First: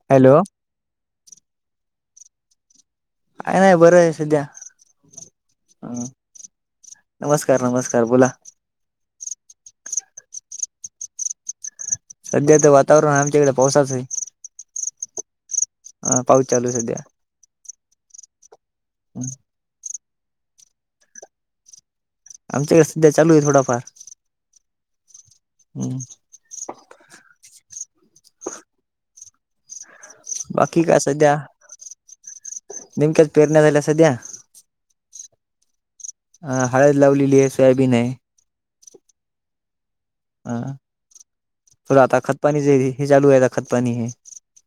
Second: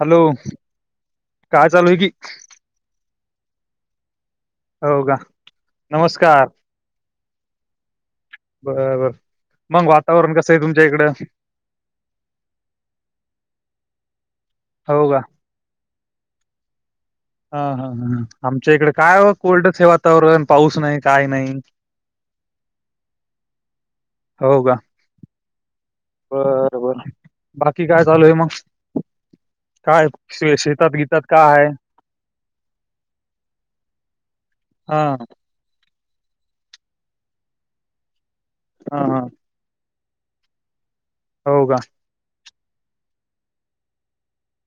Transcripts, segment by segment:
Hello!... काय चालू आहे की काय नाही बरं आहे सध्या हो, का अ नमस्कार नमस्कार नमस्कार बोला बर... मग वातावरण कसं आहे तुमच्या इकडं सध्या तर वातावरण आमच्याकडे पावसाच आहे. हो... का? हा.. पाऊस चालू आहे सध्या हा.. हा. ह आमच्या इकडे काय कोल्ड हे वातावरण पाऊस नाही काय नाही. आमच्याकडे सध्या चालू आहे थोडाफार हो.. का हम्म बर.. बर बाकी काय चालू आहे मग... काय? शे- बाकी शेतात काय गीतात सध्या.. काय आहे? नेमक्याच पेरण्या झाल्या सध्या हा... हृ ह हळद लावलेली आहे सोयाबीन आहे हा हा हा हो.. का आता खतपाणी हे चालू आहेता खतपाणी हे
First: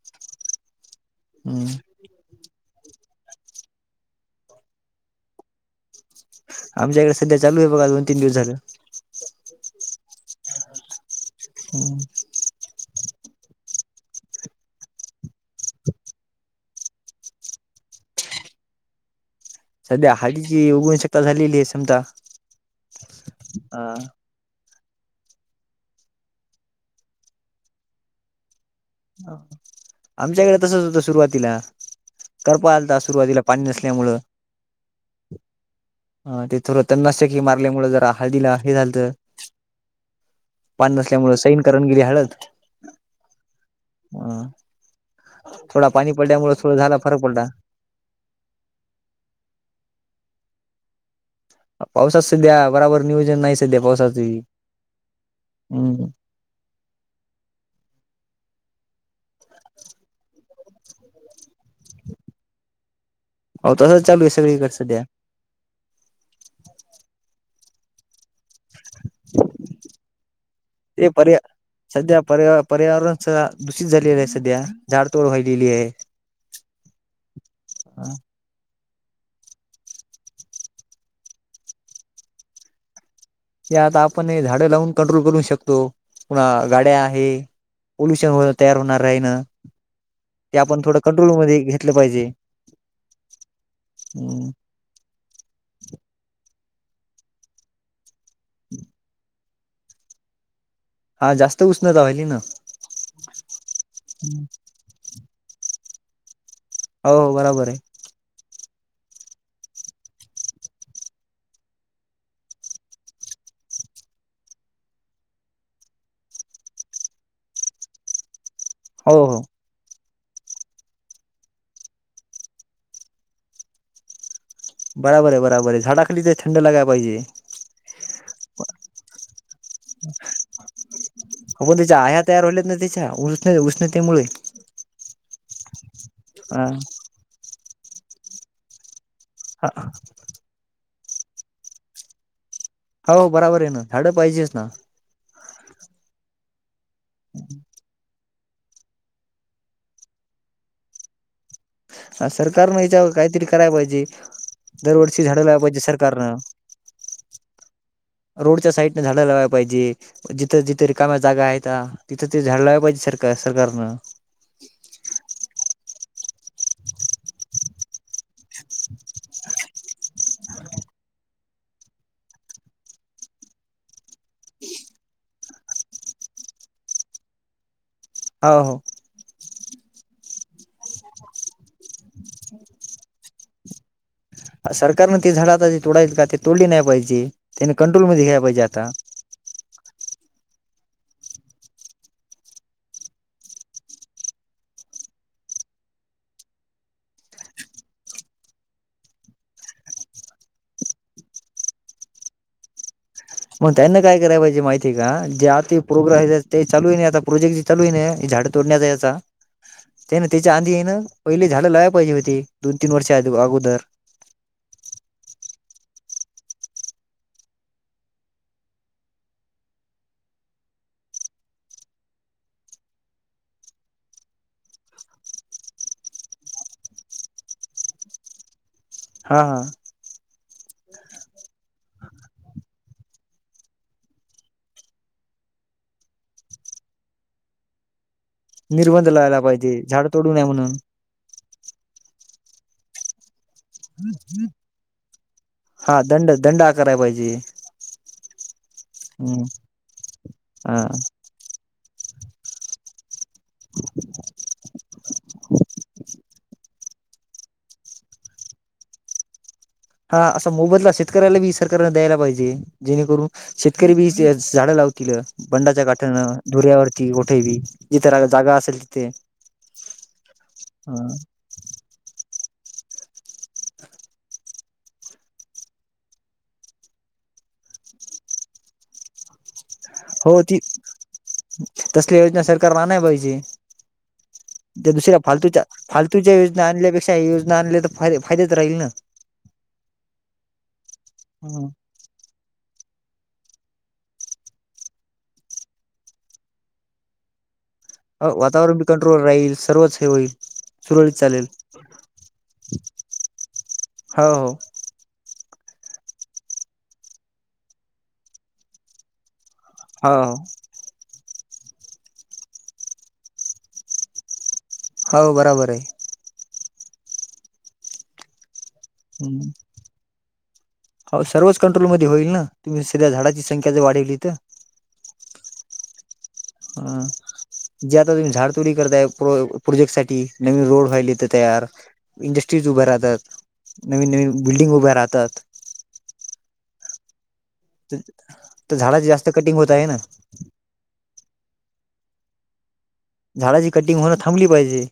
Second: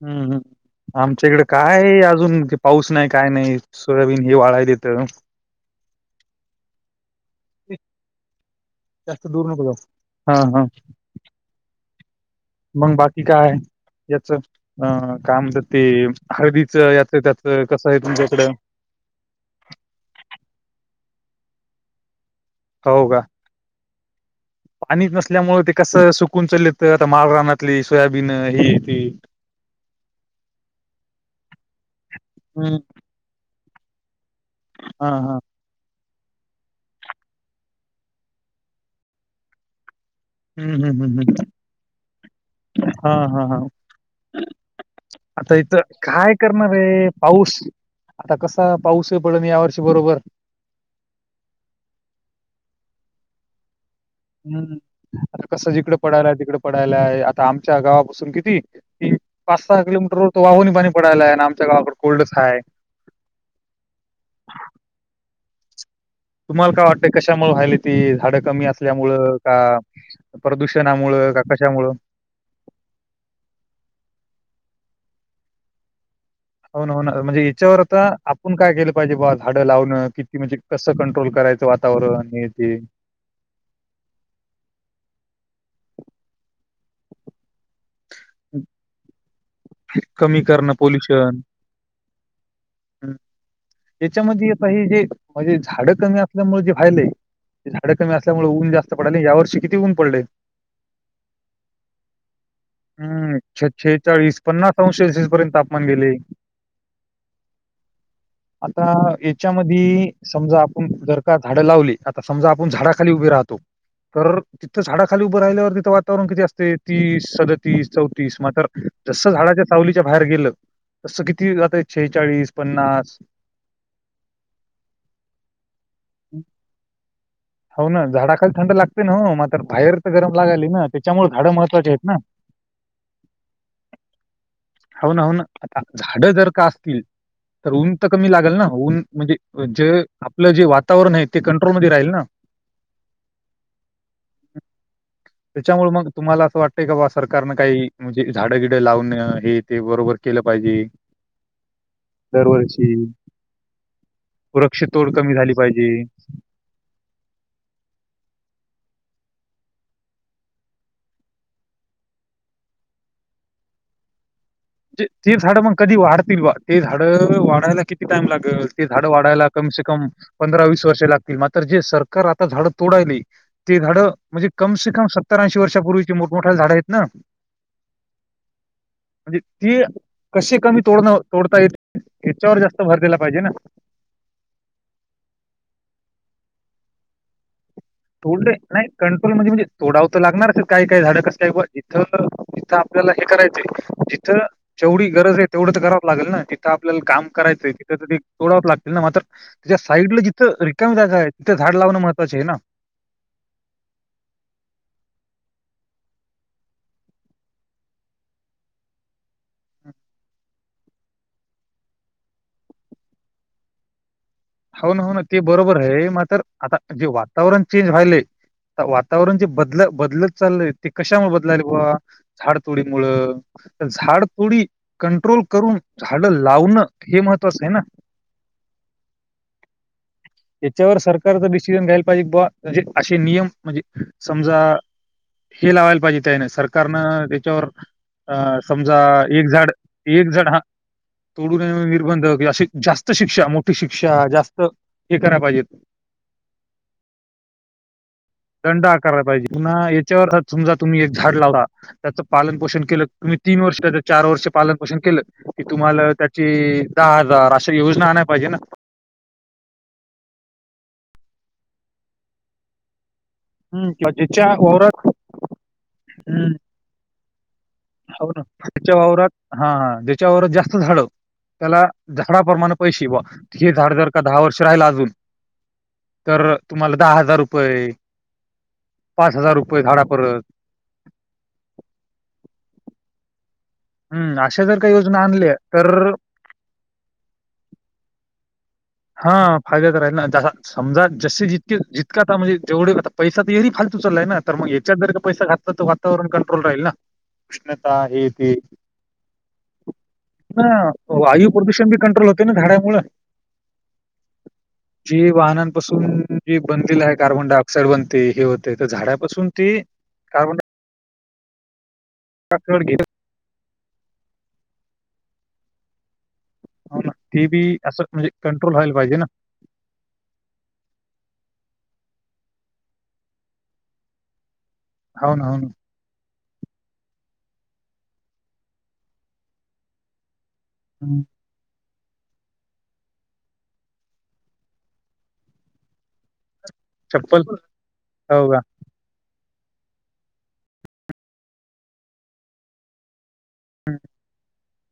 हम्म.. हम आमच्याकडे हम्म काय आहे अजून पाऊस नाही काय नाही... सोयाबीन हे वाळायलेत. आमच्या इकडे सध्या चालू आहे बघा दोन तीन दिवस झालं. जास्त दूर नक जा हा हा हम्म मग बाकी काय आहे याच अ काय म्हणतात ते हळदीचं याच त्याच कसं आहे तुमच्या इकडं सध्या हाडीची उगण शकता झालेली आहे समता हो का? अ पाणीच नसल्यामुळे ते कसं सुकून चालत आता माळ रानातली सोयाबीन ही ती आमच्याकडे तसच होतं सुरुवातीला कपा हम्म आला तर सुरुवातीला पाणी नसल्यामुळ हा हा तेथो त्यां नशकी मारल्यामुळ जर आह दिला हे झालं तर हम्म पान हम्म हम्म नसल्यामुं हम्म सैन करून गेली हळत हा हा हा आता इथ थोडा पाणी काय पडल्यामुळे थोडा करणार झाला आहे फरक पडला पाऊस आता कसा पाऊस पडल ना या वर्षी बरोबर पावसात सध्या बराबर नियोजन नाही सध्या पावसात हम्म आता कसं जिकडं पडायलाय तिकड पडायलाय आता आमच्या गावापासून किती की पाच सहा किलोमीटर वर वाहूननी पाणी पडायला आहे आणि आमच्या गाळाक कोल्डच आहे हो तसंच चालू आहे सगळीकडे स द्या तुम्हाला काय वाटतंय कशामु व्हायले ती झाडं कमी असल्यामुळ का प्रदूषणामुं का कशामुं ्या परर पर्यावरण स दूषित झालेलं आहे सध्या झाडतोड व्हालेली आहे होनन म्हणजे हचच्या वारता पण काय केलं पाहिजे बा झाडं लावणं किती म्हणजे कसं कंट्रोल करायचं वातावरण ते या आता आपण हे झाडं लावून कंट्रोल करू शकतो पुन्हा गाड्या आहे पॉोल्युशन तयार होणार राही ना कमी ते करणं आपण थोडं कंट्रोल मध्ये घेतलं पाहिजे हम् याच्यामध्ये आता हे जे म्हणजे झाड कमी असल्यामुळे जे वयलंय झाडं कमी असल्यामुळे ऊन जास्त पडय या वर्षी किती ऊन पडले हा जास्त उष्णता व्हाहिली ना हम् छछेचाळीस पन्नास अंश सेल्सिअस पर्यंत तापमान गेले हो बरोबर आहे आता याच्यामध्ये समजा आपण जर का झाडं लावली आता समजा आपण झाडाखाली उभे राहतो तर तिथं झाडा खाली उभं राहिल्यावर तिथं वातावरण किती असते ती सदत तीस चौतीस मग हो जस हो झाडाच्या सावलीच्या बाहेर गेलं तस किती जातय शेचाळीस पन्नास बराबर आहे बराबर आहे झाडाखाली ते थंड लागाला पाहिजे हो ना झाडाखाली थंड लागते ना हो मात्र बाहेर तर गरम लागाली ना त्याच्यामुळे झाडं महत्वाची आहेत ना त्या उष्ण उष्णतेमुळे हो ना हो ना आता झाडं जर का असतील तर ऊन तर कमी लागल ना ऊन म्हणजे जे आपलं जे वातावरण आहे ते कंट्रोलमध्ये राहील ना हो बराबर आहे ना झाडं पाहिजेच ना त्याच्यामुळ मग तुम्हाला असं वाटतय का बा सरकारन काही म्हणजे झाडंगिड लावून हे ते बरोबर केलं पाहिजे. हा सरकारनं दरवर्षी याच्यावर काहीतरी करायला पाहिजे वृक्षतोड दरवर्षी कमी झाली झाडंलायला पाहिजे सरकारनं रोडच्या साईडने झाड लावाय पाहिजे जिथं जिथे कामा जागा आहेत तिथं त झाड ला पाहिजे सरकार सरकारनं ते झाड मग कधी वाढतील बा ते झाड वाढायला किती टाइम लागेल ते झाड वाढायला कमसे कम पंधरा वीस वर्ष लागतील मात्र जे सरकार आता झाडं तोडायले ते झाडं म्हणजे कमसे कम सत्तरऐंशी वर्षापूर्वीची मोठमोठ्या झाडं आहेत ना हो हो म्हणजे ते कशे कमी तोडण तोडता येत याच्यावर जास्त भर दिला पाहिजे ना. सरकारने ते झाडाता जे तोडायच का ते तोडली नाही पाहिजे त्याने कंट्रोलमध्ये घ्यायला पाहिजे आता. कंट्रोलमध्ये म्हणेजे तोडाव तर लागणारच काही काही झाड कसल्या ही ब जिथ जिथं आपल्याला हे करायचंय जिथं जेवढी गरज आहे तेवढं तर करावं लागल ना तिथं आपल्याला काम करायचंय तिथं त ते तोडाव लागतील ना मात्र त्याच्या साईड ला जिथं रिकामी जागा आहे तिथं झाड लावणं महत्वाचं आहे ना मग त्यांना काय कराय पाहिजे माहिती का जे आता प्रोग्रा ते चालू आहे ना आता प्रोजेक्ट चालूय ना हे झाडं तोडण्याचा ह्याचा. त्यामुळे त्याच्या आधी हाय ना पहिले झाड लावाय पाहिजे होती दोन तीन वर्ष अगोदर. हाव ना हाव ना ते बरोबर आहे मात्र आता जे वातावरण चेंज व्हालेय वातावरण जे बदल बदलत चाललंय ते कशामुळ बदलालय बुवा? झाड तोडी मुळं झाड थोडी कंट्रोल करून झाड लावणं हे महत्वाचं आहे ना. हा हा! हेच्यावर सरकारचा डिसिजन घ्यायला पाहिजे बावा म्हणजे असे नियम म्हणजे समजा हे लावायला पाहिजे त्यायन सरकारनं त्याच्यावर अ समजा निर्बंध लावायला एक झाड पाहिजे एक तोडू नये झाड हा म्हणून तोडू नये म्हणून निर्बंध कि अशी जास्त शिक्षा मोठी शिक्षा जास्त हे कराय पाहिजेत. हा दंड दंड आकाराय पाहिजे. दंड आकारय हम्म पाहिजे पुन्हा याच्यावर अ समजा हा तुम्ही एक झाड लावला त्याचं पालन, पोषण केलं तुम्ही तीन वर्ष नाय तर चार वर्ष पालन पोषण केलं की तुम्हाला त्याचे दहा हजार अशा योजना आणाय पाहिजे ना. हा असा मोबदला शेतकऱ्याला बी सरकारन द्यायला पाहिजे. जेणेकरून हम्म, शेतकरी बी किंवा ज्याच्या झाडं वावरात लावतील बंडाच्या काठानं हम्म, धुऱ्यावर ती मोठी बी जिथे हो ना जागा असेल ज्याच्या तिथे वावरात हा ज्याच्या वावरात जास्त झाड त्याला झाडाप्रमाण पैसे बुवा हे झाड जर का दहा वर्ष राहिल अजून तर तुम्हाला दहा हजार रुपये, पाच हजार रुपये झाडा हो परत ती तसल्या योजना सरकारन आणाय पाहिजे. हम्म अशा जर त्या काही दुसऱ्या योजना आणल्या फालतूच्या तर फालतूच्या योजना आणल्यापेक्षा ह्या योजना आणल्या तर फा फायद्यात राहील ना. हा फायद्यात राहील ना समजा जशी जितक जी का आता म्हणजे जेढता पैसा फालतू चालाय ना तर मग याच्यात जर का पैसा घातला तर वातावरण कंट्रोल राहील ना. उष्णता हे ते, वातावरण बी कंट्रोल राहील सर्वच हे होईल. हा सुरळीत चालेल वायू प्रदूषण बी कंट्रोल होत त ना झाडामुळ. हो! जी वाहनांपासून जी बनलेल आहे कार्बन डाय ऑक्साइड बनते हे होते तर झाडापासून ते हो कार्बन डाय घेत हाव बराबर आहे. होंना तेबी असं म्हणजे कंट्रोल व्हाला [unintelligible] हो सर्वच कंट्रोल मध्ये होईल ना तुम्ही सीधा झाडाची संख्या ज वाढवली त. हाव ना हाव ना! ह जे आता तुम्ही झाड तोडी करताय प्रोजेक्ट साठी नवीन रोड हं. व्हायलेत तयार इंडस्ट्रीज उभ राहतात, नवीन नवीन बिल्डिंग उभ्या राहतात. चप्पल हो का? तर झाडाची जास्त कटिंग होत आहे नां. झाडाची कटिंग होण थांबली पाहिजे.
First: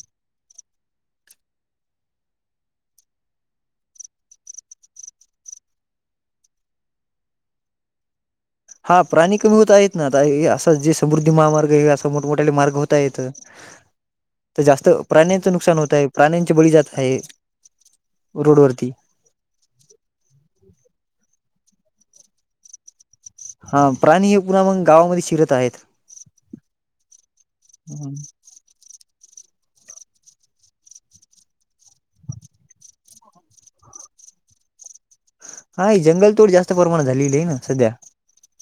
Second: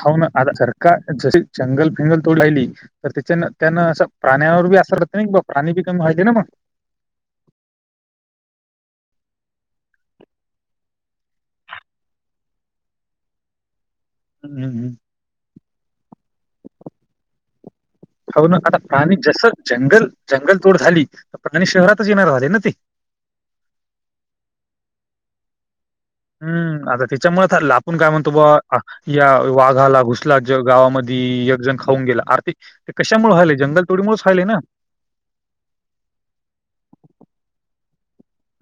हौंना आता सरकार जशी जंगल फिंगल तोडी राहिली. तर त्याच्यांन त्यान असं प्राण्यावर बी असर होतेयं नीबां प्राणी बी कमी व्हायलेना मग. हां प्राणी कमी होत आहेत नां आता असा जे समृद्धी महामार्ग हे असा मोठमठ्यांले मार्ग होत आहेत. हं, तर हं, जास्त हं. प्राण्यांचं नुकसान होत आहे प्राण्यांचे बळी जात आहेत. हौ नां आता प्राणी जसं जंगल जंगल तोड झाली तर प्राणी शहरातच येणार जाणार नां ते. हां प्राणी हे पुन्हा मगं गावांमध्ये शिरत आहेत. हुं आता तीच्यामुळे आपण काय म्हणतो बुवा आं या वाघाला घुसला ज गावामध्ये, एक जण खाऊन गेला आर ते ते कशामुळे व्हालय, जंगल तोडीमुळेंच व्हालय नां! हा ही जंगल तोड जास्त प्रमाणात झालेली ना सध्या.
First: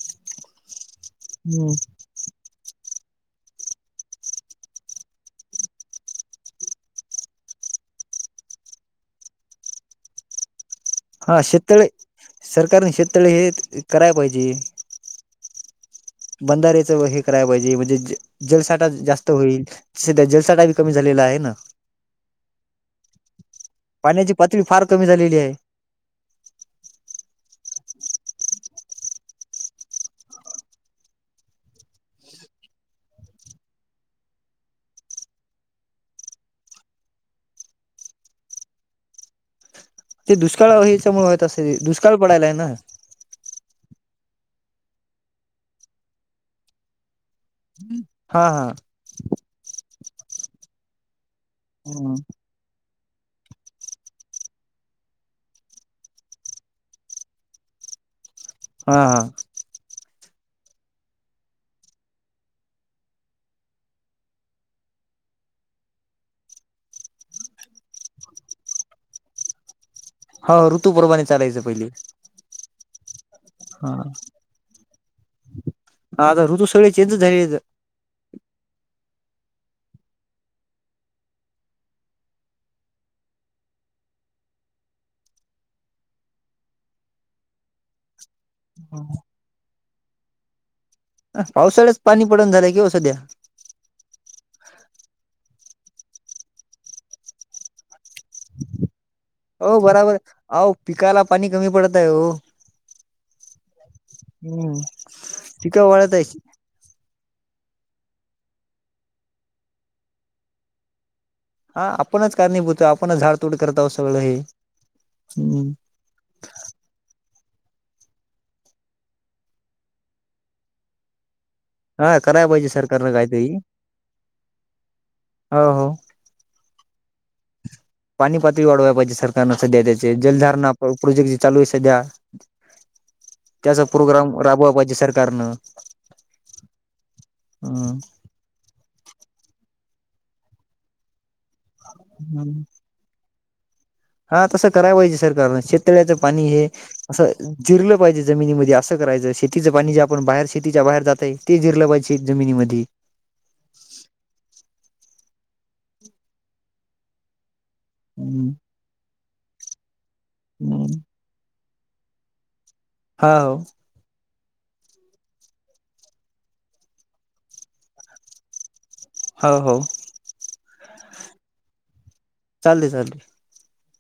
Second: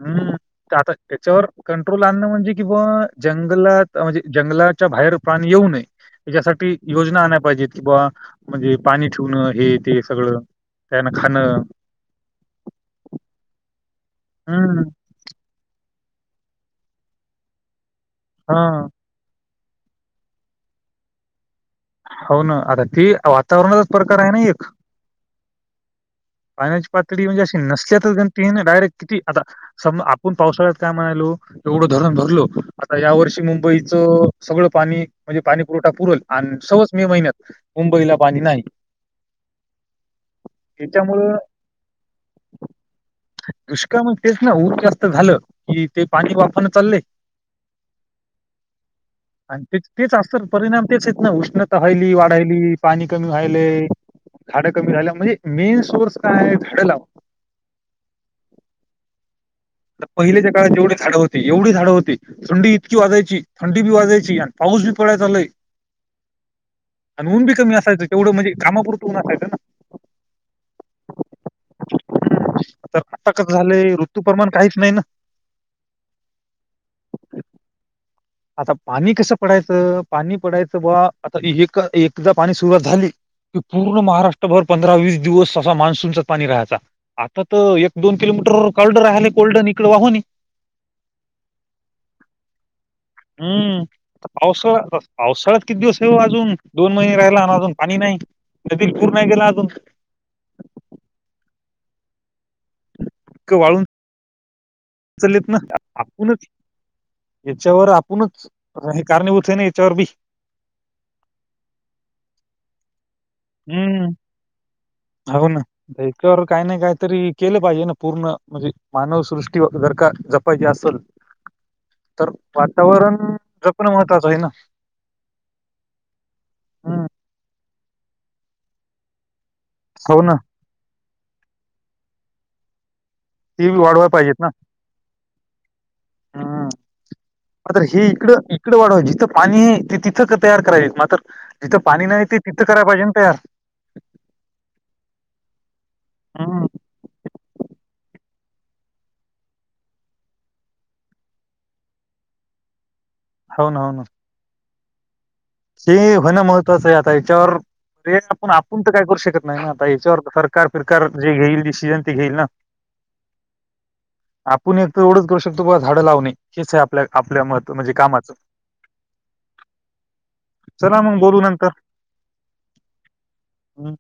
हम्म, का ते आता त्याच्यावर हम्म. कंट्रोल प्लाननं म्हणजे की बवा, जंगलात म्हणजे जंगलाच्या बाहेर प्राणी येऊ नये. हेज्यासाठी योजना आणाय पाहिजेत कि बवा, म्हणजे पाणी ठेवणं हे ते सगळं. त्यानं हां खाणं. शेततळे, सरकारने शेततळे हे करायं पाहिजे. हं, बंधारेच व हे करायला पाहिजे, म्हणजे ज हां. जलसाठा जास्त होईल. सध्या जलसाठा बी कमी झालेला आहे नां. हो ना, आता ती वातावरणाचाच प्रकार आहे पाण्याची नां पातळी एक? फार कमी झालेली आहे. पाण्याची पातळी म्हणजे अशी नसत्यातच गनति हाय ना, डायरेक्ट ती आता सम आपूण पावसाळ्यात काय म्हणालो? एवढं धरण भरलं, आता या वर्षी मुंबईचं सगळं पाणी म्हणजे पाणी पुरवठा पुरल, आणि सवज मे महिन्यात मुंबईला पाणी नाही. ते दुष्काळं हेच्यामुळे त्याच्यामुळं होत असत ते, दुष्काळ पडायलायं नां दुष्काळ मग तेच नां, ऊन जास्त झालं, कि ते पाणी वाफानं चाललंय. हा हा आणि तेच् तेच आज तर परिणाम तेच आहेतं नां, उष्णता व्हायली, हम्म. वाढायली. पाणी कमी व्हालंय, झाडं कमी झाल्या, म्हणजे मेन सोर्स कायं झाडं लाव- हा हा आता पहिल्यांच्या काळात जेवढी झाडं होती एवढी झाडं होती थंडी इतकी वाजायची, थंडी बी वाजायची आणि पाऊस बी पडायचा लय. [inaudible] आणि ऊन बी कमी असयचं, तेवढं म्हणजे कामापुरतं ऊन असायचं ना. हो ऋतु प्रमाणे चालायचं पहिले, हा. त्यामानाने काहीच नाही नां. हा आता ऋतू सगळी चेंजच झालेत. आता पाणी कसं पडायचं, पाणी पडायचं बा आता हे एक एकदा पाणी सुरुवात झाली कि पूर्ण महाराष्ट्रभर पंधरा वीस दिवस असा मान्सूनचा पाणी राहायचा. आ ता तर एक दोन किलोमीटर कोल्ड हा. राहिले कोल्डनं इकडे वाहूनी आस पावसाळ्याचं पाणी पडन झालंय कि ओ सध्या. हम्म आता पावसाळा, पावसाळाच किती दिवस आहे ओ अजून? दोन महिने राहिला आणि अजून पाणी नाही. नदीत पूर नाही गेला अजून हो बराबर, आओ पिकाला पाणी कमी पडतंय हो. क वाळून. हम्म. चालेत ना, पिकं आ वाळत आहे. आपूनच याच्यावर आपूणच, र हे कारणीभूत आहे ना याच्यावर बी. हा आपणच कारणीभूत हाव, आपणच झाड तोड करत होव सगळे, हम्म. त हेच्यावर काही ना काही तरी केलं पाहिजे ना, पूर्ण म्हणजे मानवसृष्टी वर जर का जपायचीे असेल. हा तर कराय पाहिजे सरकारने वातावरण काहीतरी, जपणं महत्वाचं आहे ना हो हो हम्म. पाणी पातळी वाढवाय पाहिजे सरकारनं सध्या त्याचे, हो ना जलधारणा प्रोजेक्ट जे चालू आहे सध्या. ती बी त्याचा वाढवायला पाहिजेत प्रोग्राम ना राबवा पाहिजे सरकारनं. तर हम्म. हे इकडं इ इकडं वाढवा जिथं पाणी आहे, ते तिथं तयार करावी मात्र जिथं पाणी नाही ते तिथं कराय पाहिजे ना तयार. हा तसं कराय पाहिजे सरकारनं, शेतळ्याचं पाणी हे हम्म. असं जिरलं पाहिजे जमिनीमध्ये असं करायचं, शेतीचं पाणी जे आपण बाहेर शेतीच्या बाहेर जातंय, ते जिरलं पाहिजे शेत जमिनीमधे. हो ना हो ना. हे होणं महत्वाचं आहे आता याच्यावर, प्रयत्न हम्म पण आपूण तर काय करू शकत नाही ना आता याच्यावर सर कार हम्म कार जे घेईल डिसीजन ते घेईल ना. हा हो. आपूण एक तर एवढंच करू शकतो बा झाडं लावणे हेच आहे आपल्या आपल्या महत्व म्हणजे कामाचं. आ हो. चला मग बोलू नंतर. चाले चाल. हम.